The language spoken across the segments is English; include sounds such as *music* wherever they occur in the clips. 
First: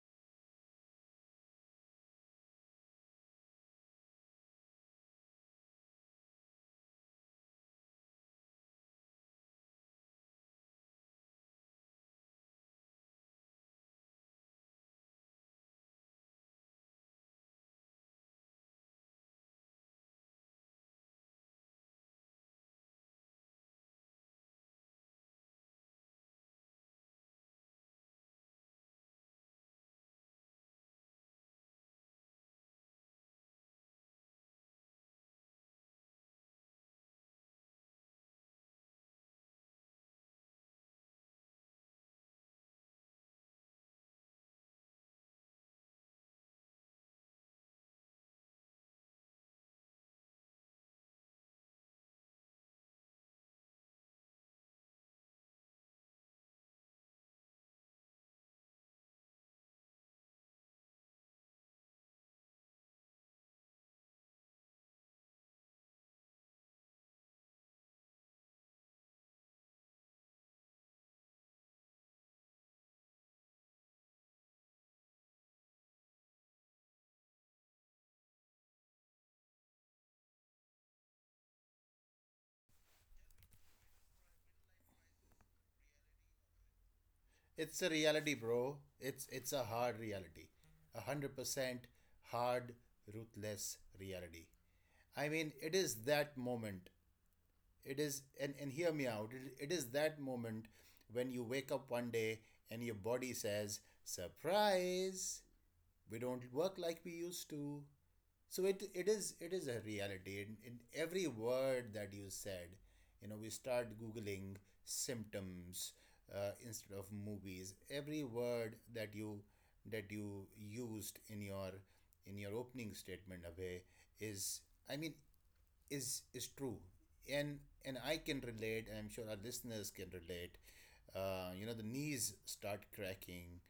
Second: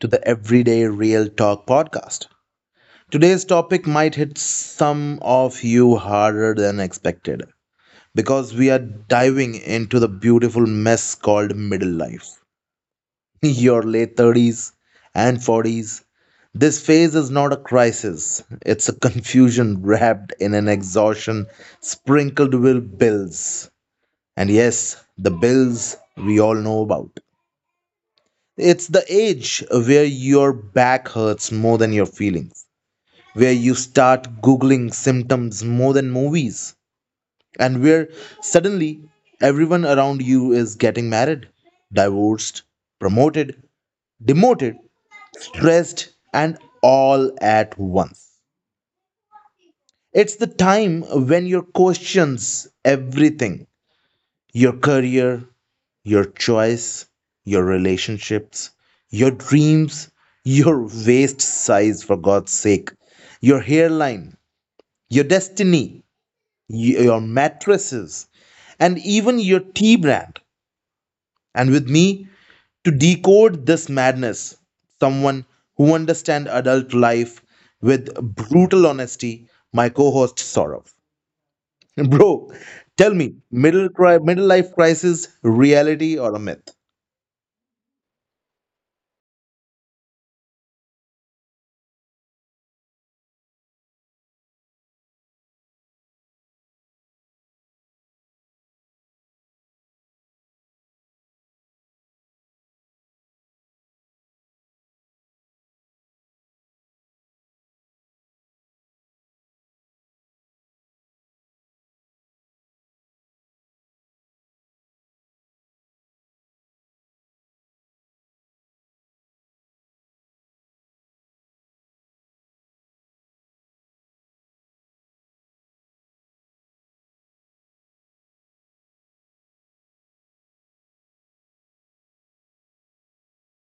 to the Everyday Real Talk podcast. Today's topic might hit some of you harder than expected because we are diving into the beautiful mess called middle life. *laughs* Your late 30s and 40s. This phase is not a crisis, it's a confusion wrapped in an exhaustion sprinkled with bills. And yes, the bills we all know about. It's the age where your back hurts more than your feelings, where you start Googling symptoms more than movies, and where suddenly everyone around you is getting married, divorced, promoted, demoted, stressed, and all at once. It's the time when your questions everything, your career, your choice, your relationships, your dreams, your waist size, for God's sake, your hairline, your destiny, your mattresses, and even your tea brand. And with me, to decode this madness, someone who understands adult life with brutal honesty, my co host Saurav. *laughs* Bro, tell me, middle life crisis, reality or a myth? It's a reality, bro. It's a hard reality. 100% hard, ruthless reality. I mean, it is that moment. It is and hear me out. It is that moment when you wake up one day and your body says, "Surprise! We don't work like we used to." So it is a reality. In every word that you said, you know, we start googling symptoms instead of movies. Every word that you used in your opening statement, Abhay, is, I mean is true, and I can relate, and I'm sure our listeners can relate. You know, the knees start cracking,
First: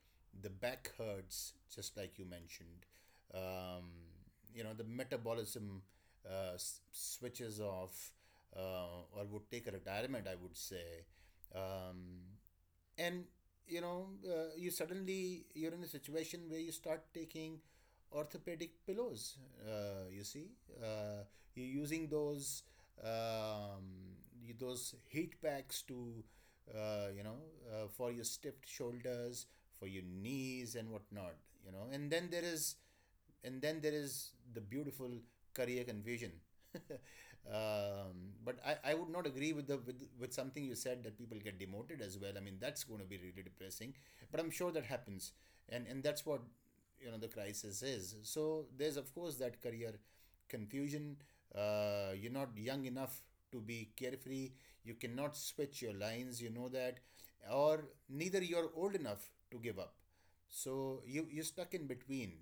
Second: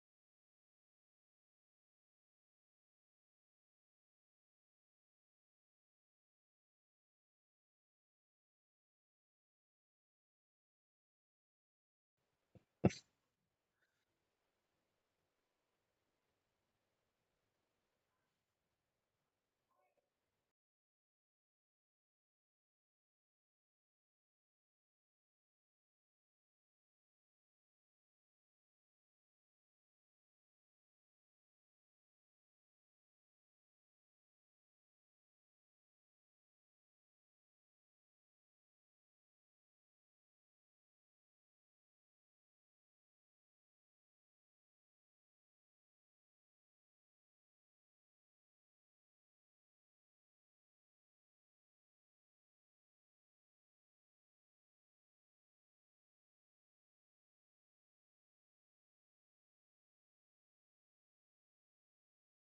the back hurts, just like you mentioned. Um, you know, the metabolism switches off, or would take a retirement, I would say. Um, and you know, you suddenly you're in a situation where you start taking orthopedic pillows. You see, uh, you're using those, um, those heat packs to, uh, you know for your stiff shoulders, for your knees and whatnot, you know. And then there is— and then there is the beautiful career confusion. *laughs* But I would not agree with with something you said, that people get demoted as well. I mean, that's going to be really depressing. But I'm sure that happens, and that's what, you know, the crisis is. So there's of course that career confusion. You're not young enough to be carefree. You cannot switch your lines, you know that, or neither you're old enough to give up. So you're stuck in between,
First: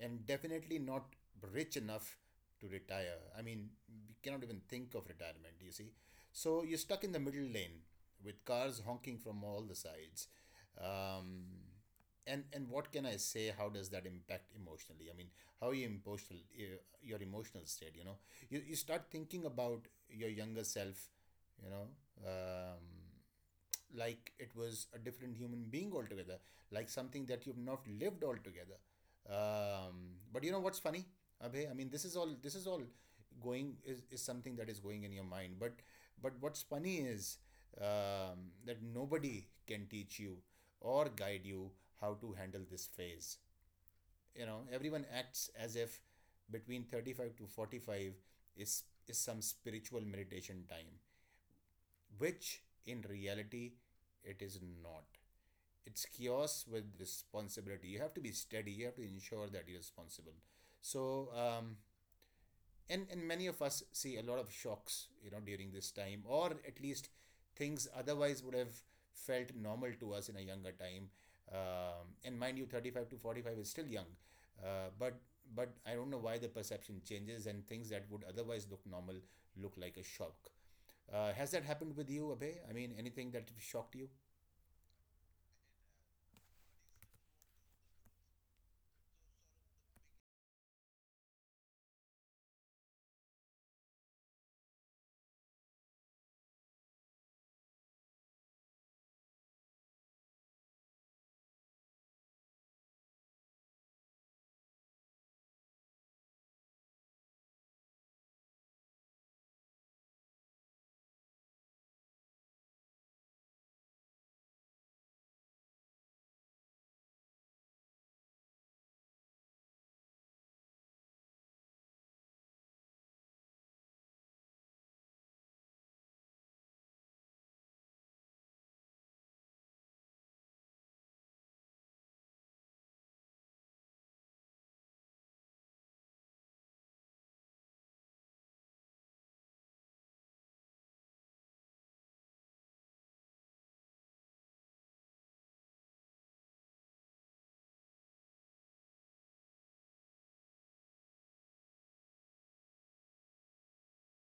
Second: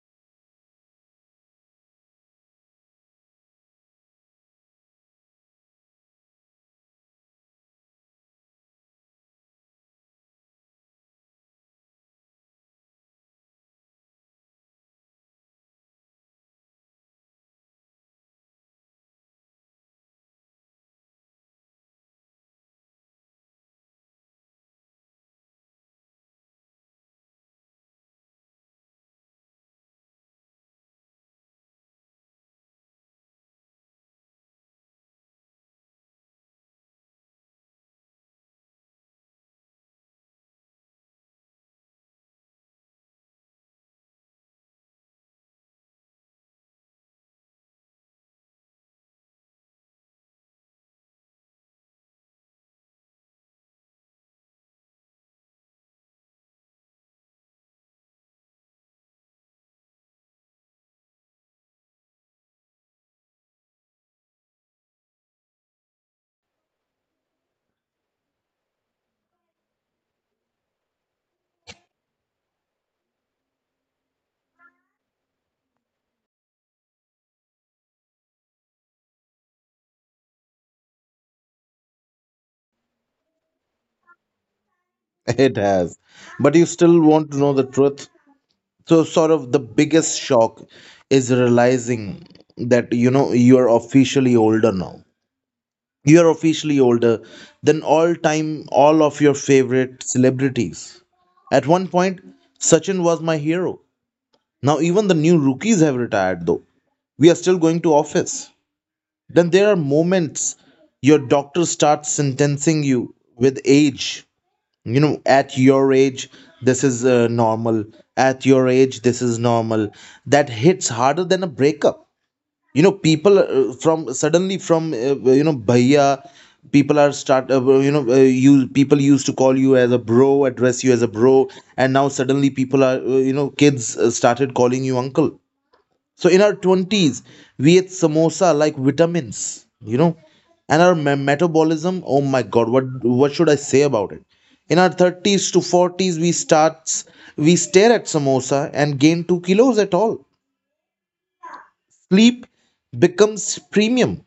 and definitely not rich enough to retire. I mean, we cannot even think of retirement, you see. So you're stuck in the middle lane with cars honking from all the sides. Um, and what can I say? How does that impact emotionally? I mean, how are you emotional, your emotional state, you know? You start thinking about your younger self, you know? Um, like it was a different human being altogether, like something that you've not lived altogether. But you know what's funny, Abhay? I mean, this is all going is something that is going in your mind. But what's funny is that nobody can teach you or guide you how to handle this phase. You know, everyone acts as if between 35 to 45 is some spiritual meditation time, which in reality it is not. It's chaos with responsibility. You have to be steady. You have to ensure that you're responsible. So, and many of us see a lot of shocks, you know, during this time, or at least things otherwise would have felt normal to us in a younger time. And mind you, 35 to 45 is still young, uh, but but I don't know why the perception changes, and things that would otherwise look normal look like a shock. Has that happened with you, Abhay? I mean, anything that shocked you? *laughs* It has. But you still want to know the truth. So, sort of the biggest shock is realizing that, you know, you're officially older now. You're officially older than all time, all of your favorite celebrities. At one point, Sachin was my hero. Now, even the new rookies have retired, though. We are still going to office. Then there are moments your doctor starts sentencing you with age. You know, at your age this is normal, at your age this is normal. That hits harder than a breakup. You know, people from suddenly from you know bhaiya, people are start you know you people used to call you as a bro address you as a bro, and now suddenly people are you know, kids started calling you uncle. So in our 20s, we ate samosa like vitamins, you know, and our metabolism, oh my god, what should I say about it? In our 30s to 40s, we stare at samosa and gain 2 kilos at all. Sleep becomes premium.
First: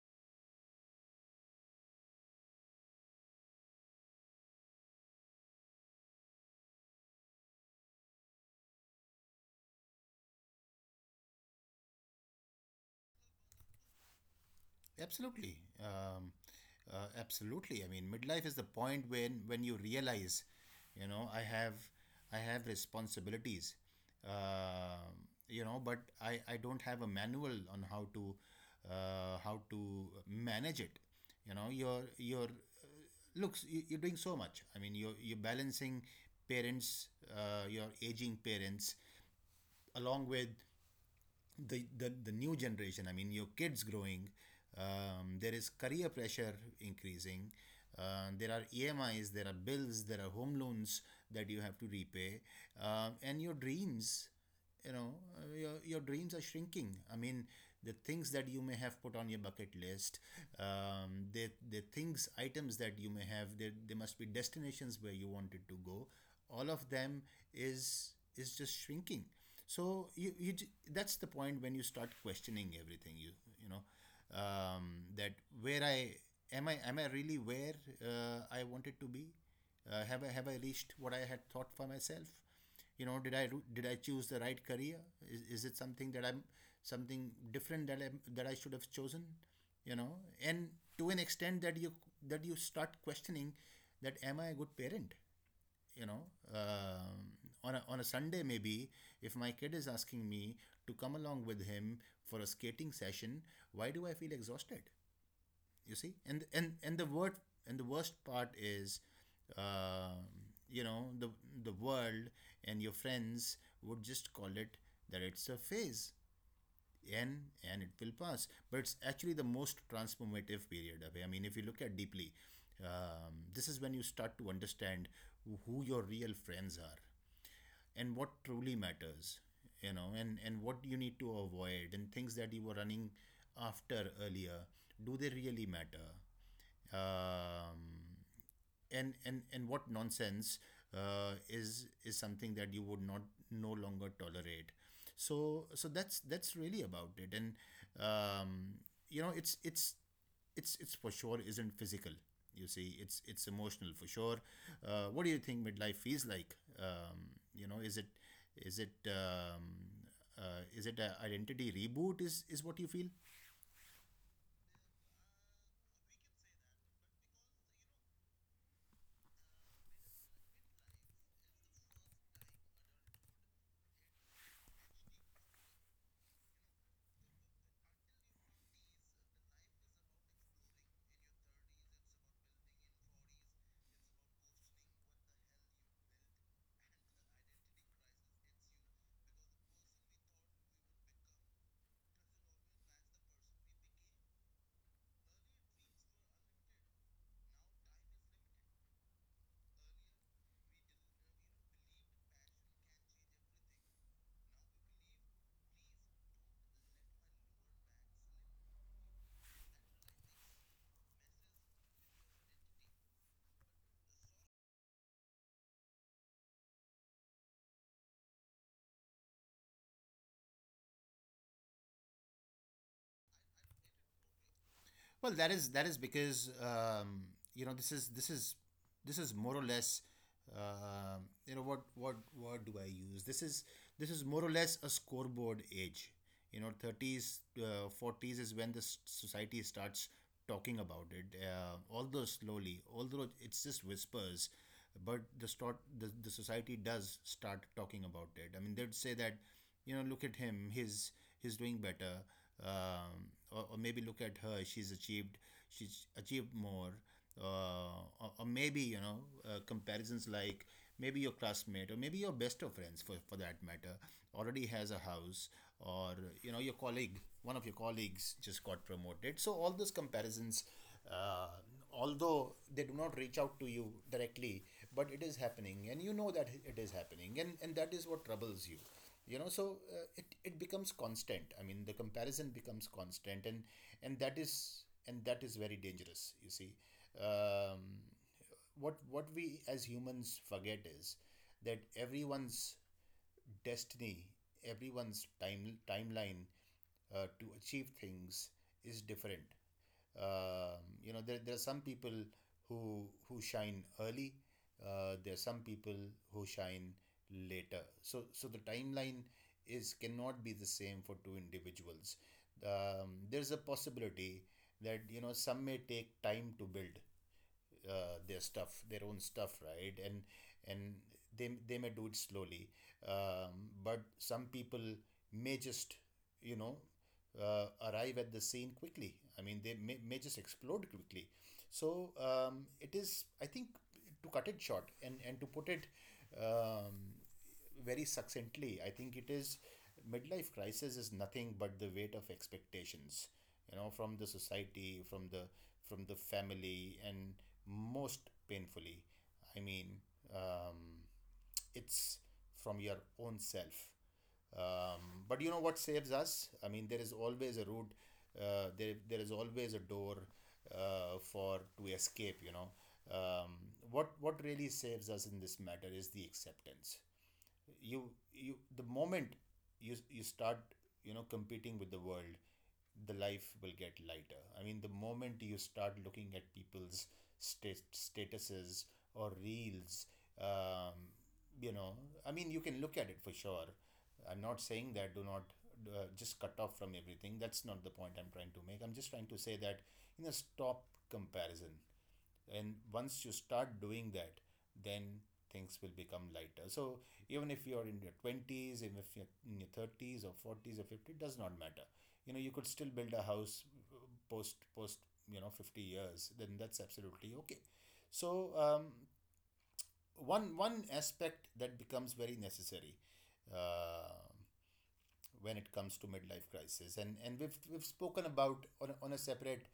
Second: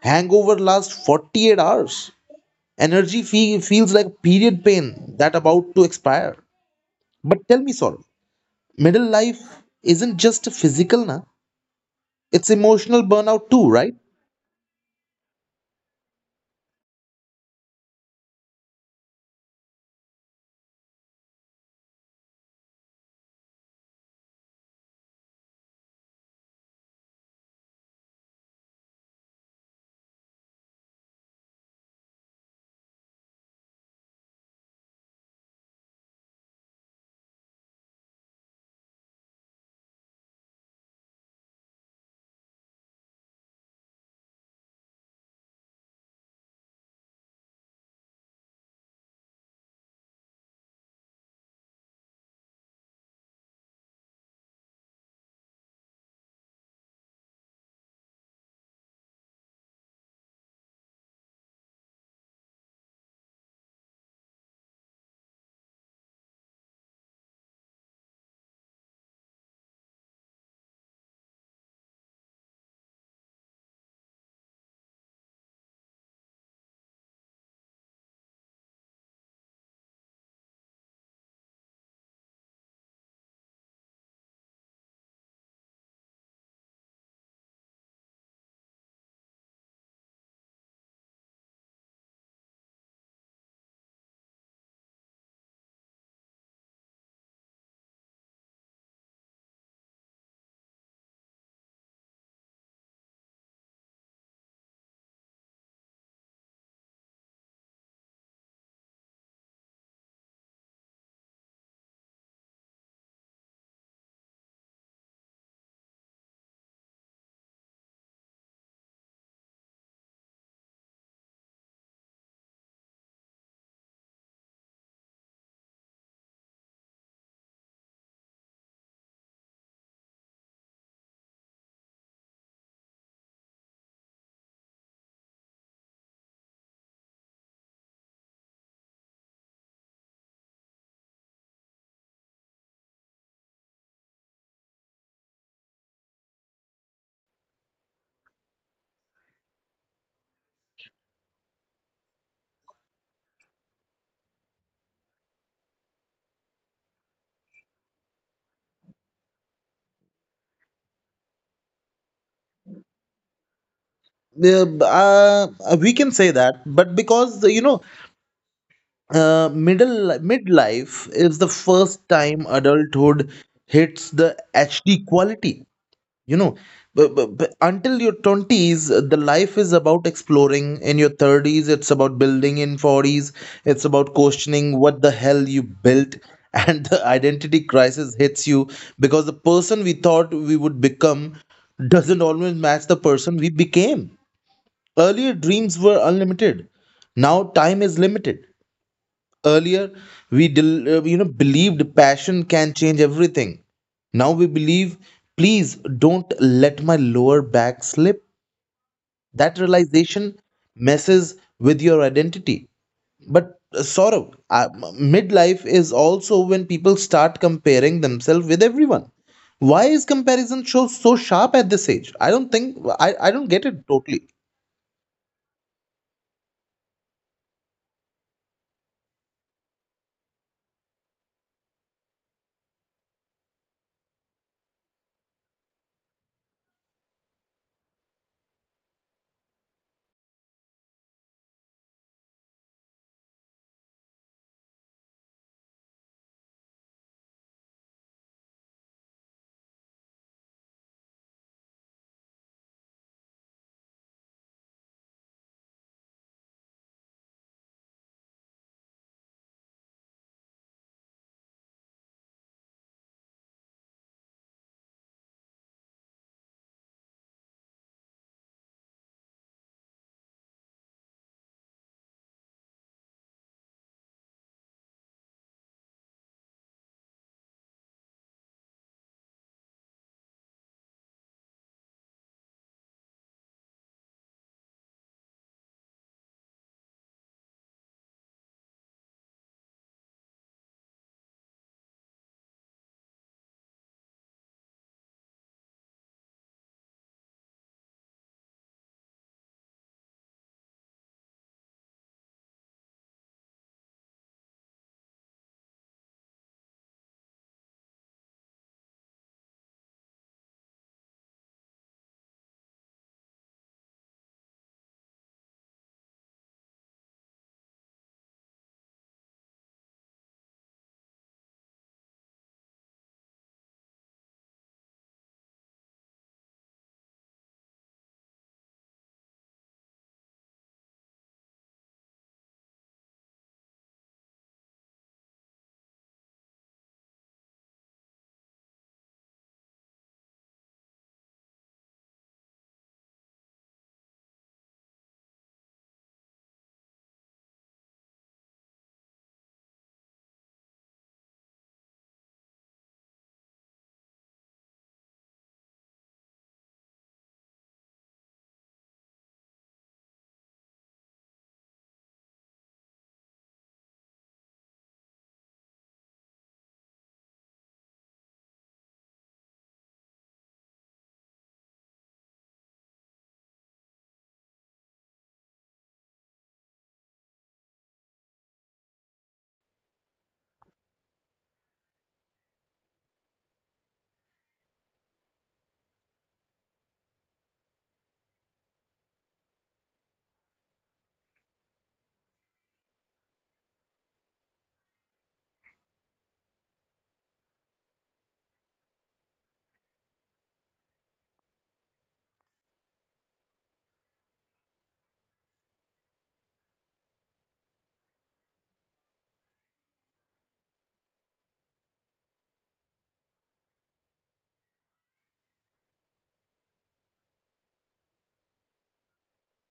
Hangover lasts 48 hours. Energy feels like period pain that about to expire. But tell me, Saurabh, middle life isn't just physical, na? It's emotional burnout too, right? Absolutely. Absolutely. I mean, midlife is the point when you realize, you know, I have— I have responsibilities. Um you know, but I don't have a manual on how to, how to manage it. You know, you're doing so much. I mean, you're balancing parents, your aging parents, along with the new generation, I mean your kids growing. There is career pressure increasing. There are EMIs, there are bills, there are home loans that you have to repay, and your dreams, you know, your dreams are shrinking. I mean, the things that you may have put on your bucket list, the things items that you may have, there must be destinations where you wanted to go. All of them is just shrinking. So you that's the point when you start questioning everything, you know that where I am I— am I really where I wanted to be? Have I reached what I had thought for myself? You know, did I choose the right career? Is it something that I'm— something different that I should have chosen, you know? And to an extent that you start questioning, that am I a good parent, you know? um, on a on a Sunday, maybe, if my kid is asking me to come along with him for a skating session, why do I feel exhausted? You see. And and the word and the worst part is, uh, you know, the world and your friends would just call it that it's a phase, and it will pass. But it's actually the most transformative period. Of I mean, if you look at deeply, this is when you start to understand who your real friends are and what truly matters, you know. And what you need to avoid, and things that you were running after earlier, do they really matter? Um, and and and what nonsense is something that you would not no longer tolerate. So that's really about it. And um, you know, it's for sure isn't physical, you see. It's emotional for sure. What do you think midlife feels like? You know, is it— is it um, is it a identity reboot, is what you feel? Yeah, we can say that, but because you know, middle midlife is the first time adulthood hits the HD quality. You know, but until your twenties, the life is about exploring. In your thirties, it's about building. In forties, it's about questioning what the hell you built, *laughs* and the identity crisis hits you because the person we thought we would become doesn't always match the person we became. Earlier, dreams were unlimited. Now, time is limited. Earlier, you know, believed passion can change everything. Now we believe, please don't let my lower back slip. That realization messes with your identity. But Saurav, midlife is also when people start comparing themselves with everyone. Why is comparison so sharp at this age? I don't think I don't get it totally. Well, that is because you know, this is more or less, uh, you know what do I use? This is more or less a scoreboard age. You know, thirties, forties is when the society starts talking about it. Although slowly, although it's just whispers, but the, the society does start talking about it. I mean, they'd say that, you know, look at him, he's doing better, or, maybe look at her, she's achieved more, or, maybe, you know, comparisons like, maybe your classmate, or maybe your best of friends, for that matter, already has a house, or, you know, your colleague— one of your colleagues just got promoted. So all those comparisons, uh, although they do not reach out to you directly, but it is happening, and you know that it is happening, and that is what troubles you, you know. So it becomes constant. I mean, the comparison becomes constant, and that is very dangerous, you see. um, what we as humans forget is that everyone's destiny, everyone's timeline to achieve things is different. You know, there are some people who shine early. There are some people who shine later. So the timeline is— cannot be the same for two individuals. There's a possibility that, you know, some may take time to build their stuff, their own stuff, right? And and they may do it slowly, but some people may just, you know, arrive at the scene quickly. I mean, they may just explode quickly. So, it is, I think, to cut it short, and, to put it um, very succinctly, I think it is— midlife crisis is nothing but the weight of expectations, you know, from the society, from the— from the family, and most painfully, I mean, um, it's from your own self. But you know what saves us? I mean, there is always a route. There is always a door for to escape. You know, um, what really saves us in this matter is the acceptance. You the moment you start competing with the world, the life will get lighter. I mean, the moment you start looking at people's statuses or reels, um, you know, I mean, you can look at it for sure. I'm not saying that do not just cut off from everything. That's not the point I'm trying to make. I'm just trying to say that, you know, stop comparison. And once you start doing that, then things will become lighter. So even if you're in your 20s, even if you're in your 30s or 40s or 50, it does not matter. You know, you could still build a house uh, post you know 50 years, then that's absolutely okay. So one aspect that becomes very necessary um when it comes to midlife crisis. And we've spoken about on a separate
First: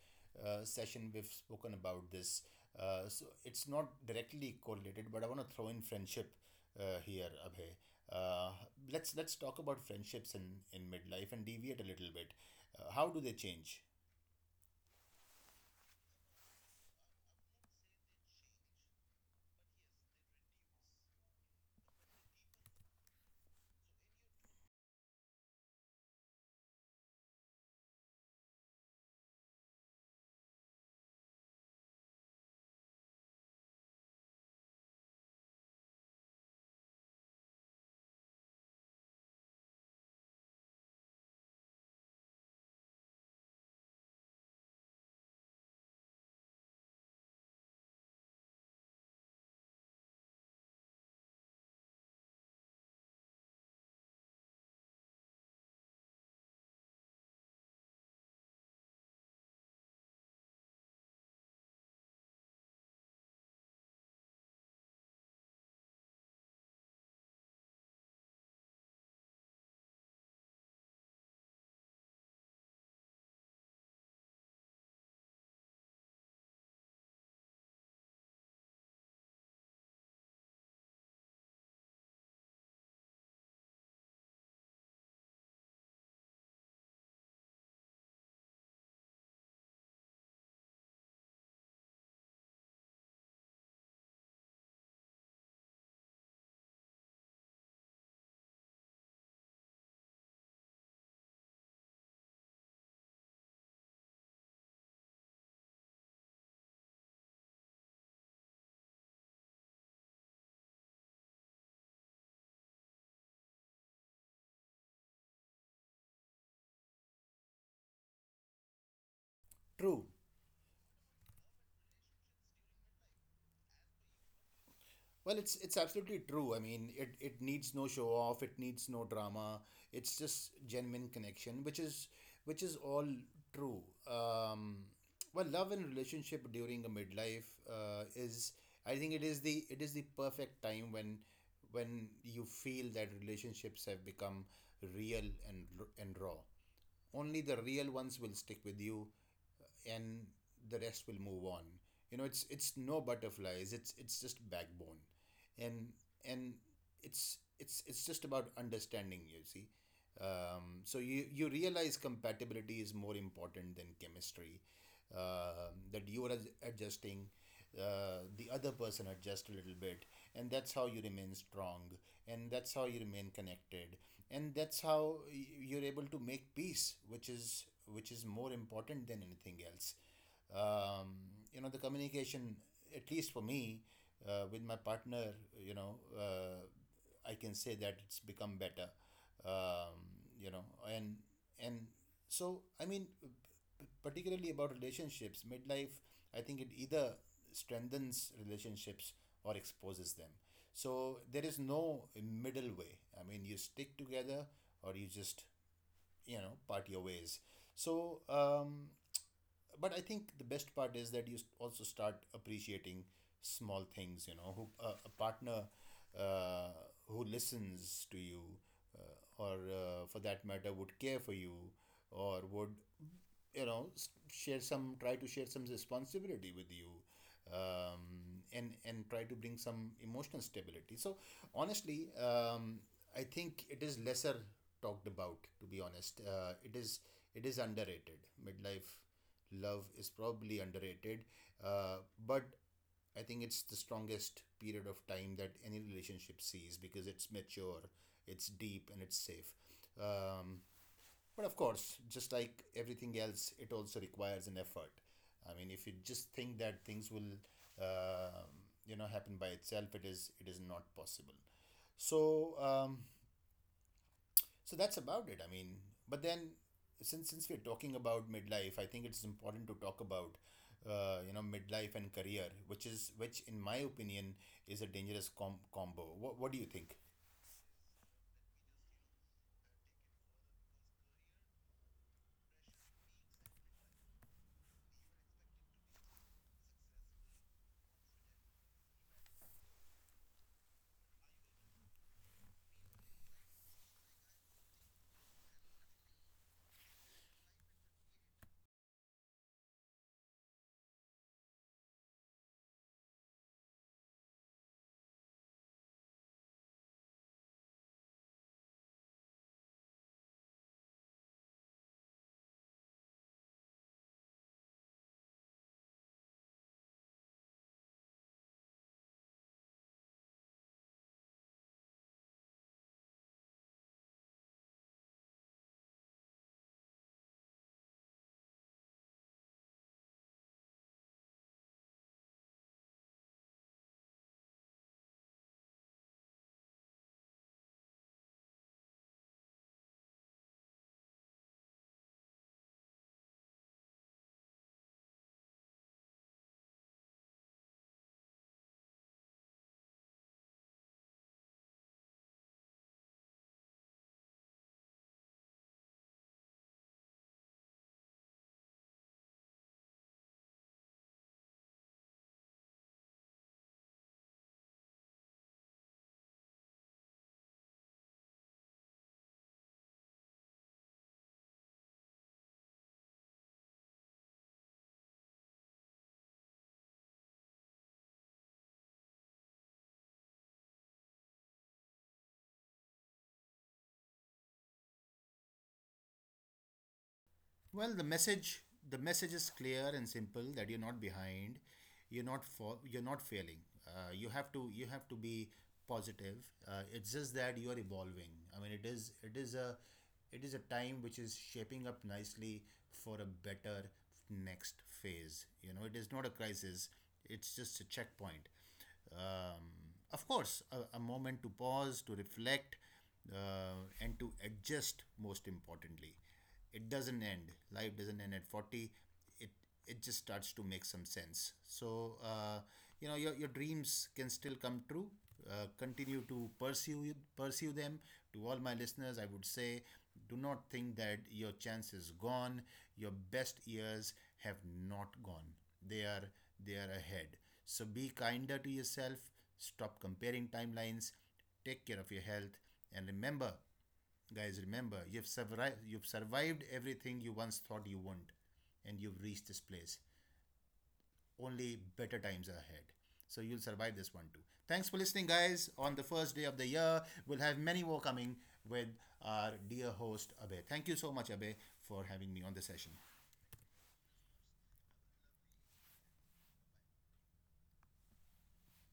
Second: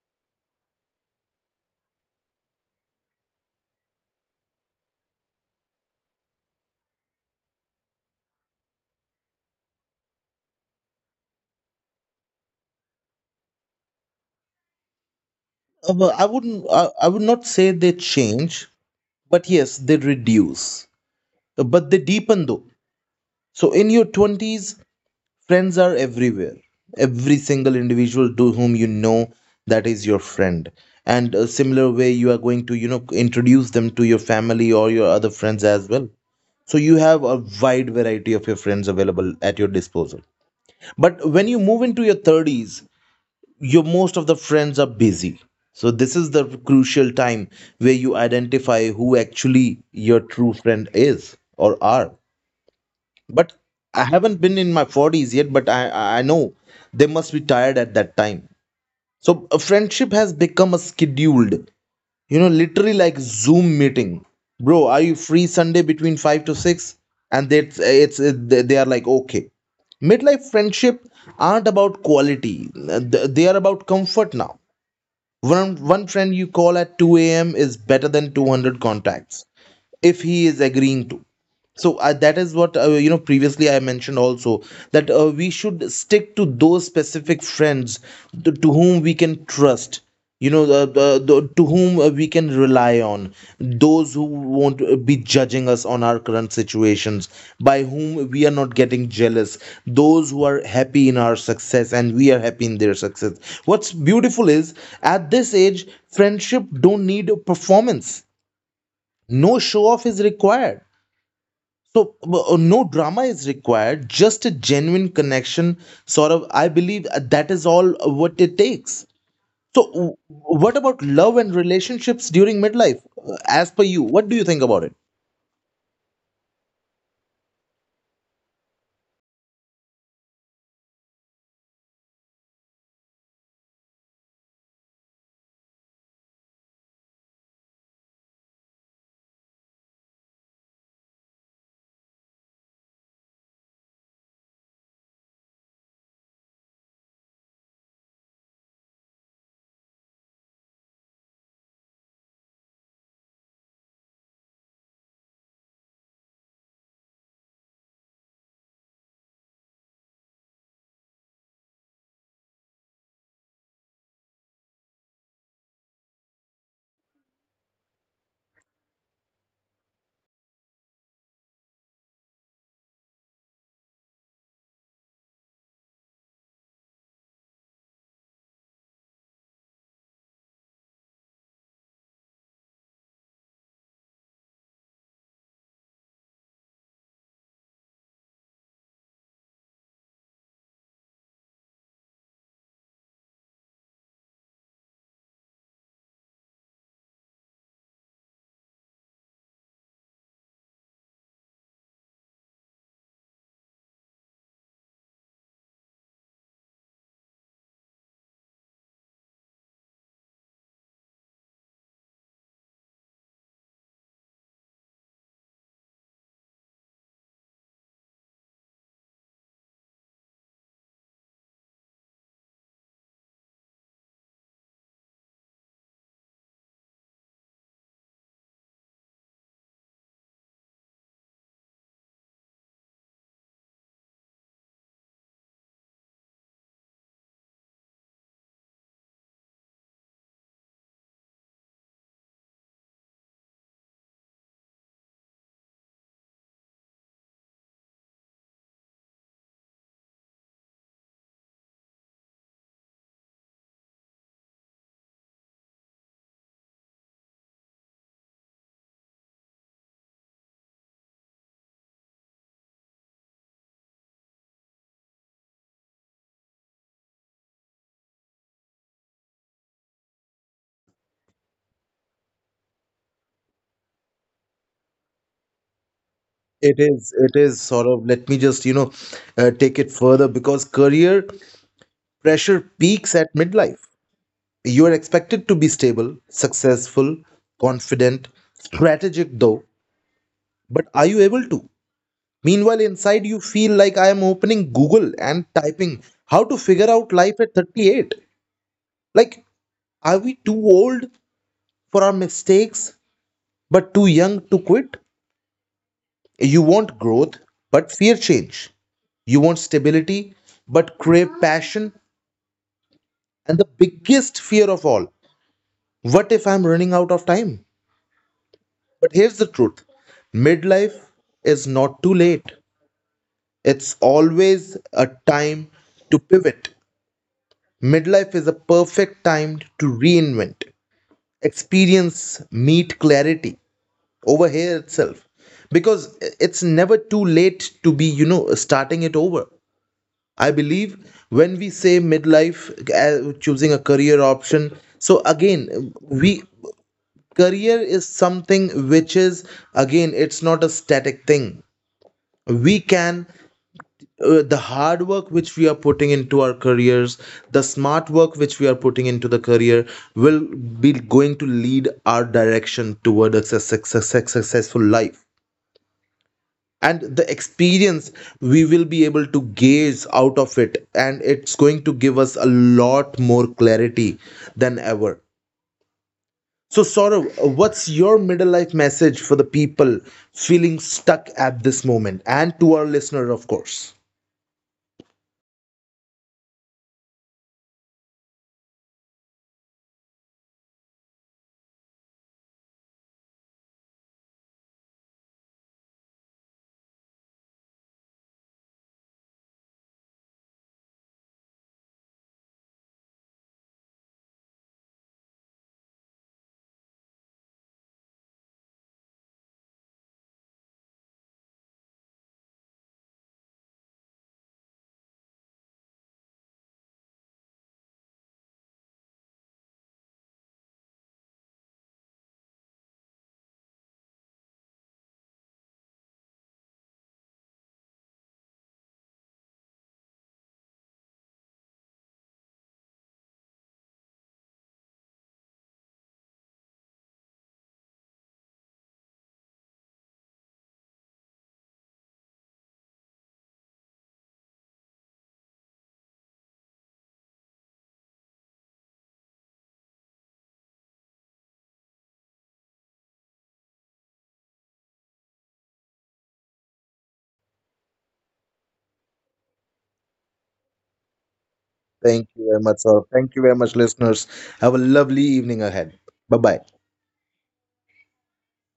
session. We've spoken about this, so it's not directly correlated, but I want to throw in friendship here, Abhay. uh, let's talk about friendships in midlife and deviate a little bit. How do they change? Well, I wouldn't. I would not say they change, but yes, they reduce. But they deepen though. So in your twenties, friends are everywhere. Every single individual to whom you know, that is your friend. And a similar way, you are going to, you know, introduce them to your family or your other friends as well. So you have a wide variety of your friends available at your disposal. But when you move into your 30s, your most of the friends are busy, so this is the crucial time where you identify who actually your true friend is or are. But I haven't been in my 40s yet, but I know they must be tired at that time. So a friendship has become a scheduled, you know, literally like zoom meeting. Bro, are you free sunday between 5 to 6? And that's it's, they are like okay. Midlife friendship aren't about quality, they are about comfort now. One friend you call at 2 a.m. is better than 200 contacts if he is agreeing to. So that is what you know previously I mentioned also, that we should stick to those specific friends, to whom we can trust, you know, the to whom we can rely on, those who won't be judging us on our current situations, by whom we are not getting jealous, those who are happy in our success and we are happy in their success. What's beautiful is at this age friendship don't need performance. No show off is required. So no drama is required, just a genuine connection. Sort of I believe that is all what it takes. So True. What about love and relationships during midlife? As per you, what do you think about it? Well, it's absolutely true. I mean, it needs no show off, it needs no drama. It's just genuine connection, which is all true. Um, well, love and relationship during a midlife is, I think it is the perfect time when you feel that relationships have become real and and raw. Only the real ones will stick with you, and the rest will move on. You know, it's no butterflies, it's just backbone. and and it's just about understanding, you see. So you realize compatibility is more important than chemistry. Um, that you are adjusting, the other person adjust a little bit, and that's how you remain strong, and that's how you remain connected, and that's how you're able to make peace, which is more important than anything else. um, you know, the communication, at least for me, with my partner, you know uh, I can say that it's become better. Um, you know and and So I mean, particularly about relationships midlife, I think it either strengthens relationships or exposes them. So there is no middle way. I mean, you stick together or you just, you know, part your ways. So, but I think the best part is that you also start appreciating small things, you know, who, a partner uh, who listens to you, or for that matter would care for you, or would, you know, share some try to share some responsibility with you, um, and try to bring some emotional stability. So honestly, I think it is lesser talked about, to be honest. It is it is underrated. Midlife love is probably underrated, uh, but I think it's the strongest period of time that any relationship sees, because it's mature, it's deep, and it's safe. um, but of course, just like everything else, it also requires an effort. I mean, if you just think that things will, uh, you know, happen by itself, it is not possible. So so that's about it. I mean, but then, since we're talking about midlife, I think it's important to talk about, you know, midlife and career, which is which in my opinion is a dangerous combo. What do you It think? is it is sort of, let me just, you know, take it further, because career pressure peaks at midlife. You are expected to be stable, successful, confident, strategic though, but are you able to? Meanwhile, inside you feel like I am opening Google and typing how to figure out life at 38. Like, are we too old for our mistakes but too young to quit? You want growth but fear change. You want stability but crave passion. And the biggest fear of all, what if I'm running out of time? But here's the truth, midlife is not too late, it's always a time to pivot. Midlife is a perfect time to reinvent, experience, meet clarity over here itself, because it's never too late to be, you know, starting it over. I believe when we say midlife, choosing a career option, so again, we, career is something which is, again, it's not a static thing. We can The hard work which we are putting into our careers, the smart work which we are putting into the career, will be going to lead our direction toward a successful life, and the experience we will be able to gauge out of it, and it's going to give us a lot more clarity than ever. So Saurav, what's your middle life message for the people feeling stuck at this moment and to our listener, of course? Well, the message is clear and simple that you're not behind, you're not for, you're not failing. You have to you have to be positive. It's just that you are evolving. I mean, it is a time which is shaping up nicely for a better next phase. You know, it is not a crisis. It's just a checkpoint. um, of course, a moment to pause, to reflect, and to adjust, most importantly. It doesn't end. Life doesn't end at 40. It, it just starts to make some sense. So, you know, your dreams can still come true. Continue to pursue them. To all my listeners, I would say, do not think that your chance is gone. Your best years have not gone. They are they are ahead. So be kinder to yourself. Stop comparing timelines. Take care of your health, and remember, guys, remember, you've survived everything you once thought you wouldn't, and you've reached this place. Only better times are ahead. So you'll survive this one too. Thanks for listening, guys. On the first day of the year, we'll have many more coming with our dear host, Abhay. Thank you so much, Abhay, for Thank having me you on the very much, session. sir. Thank you very much, listeners. Have a lovely evening ahead. Bye bye.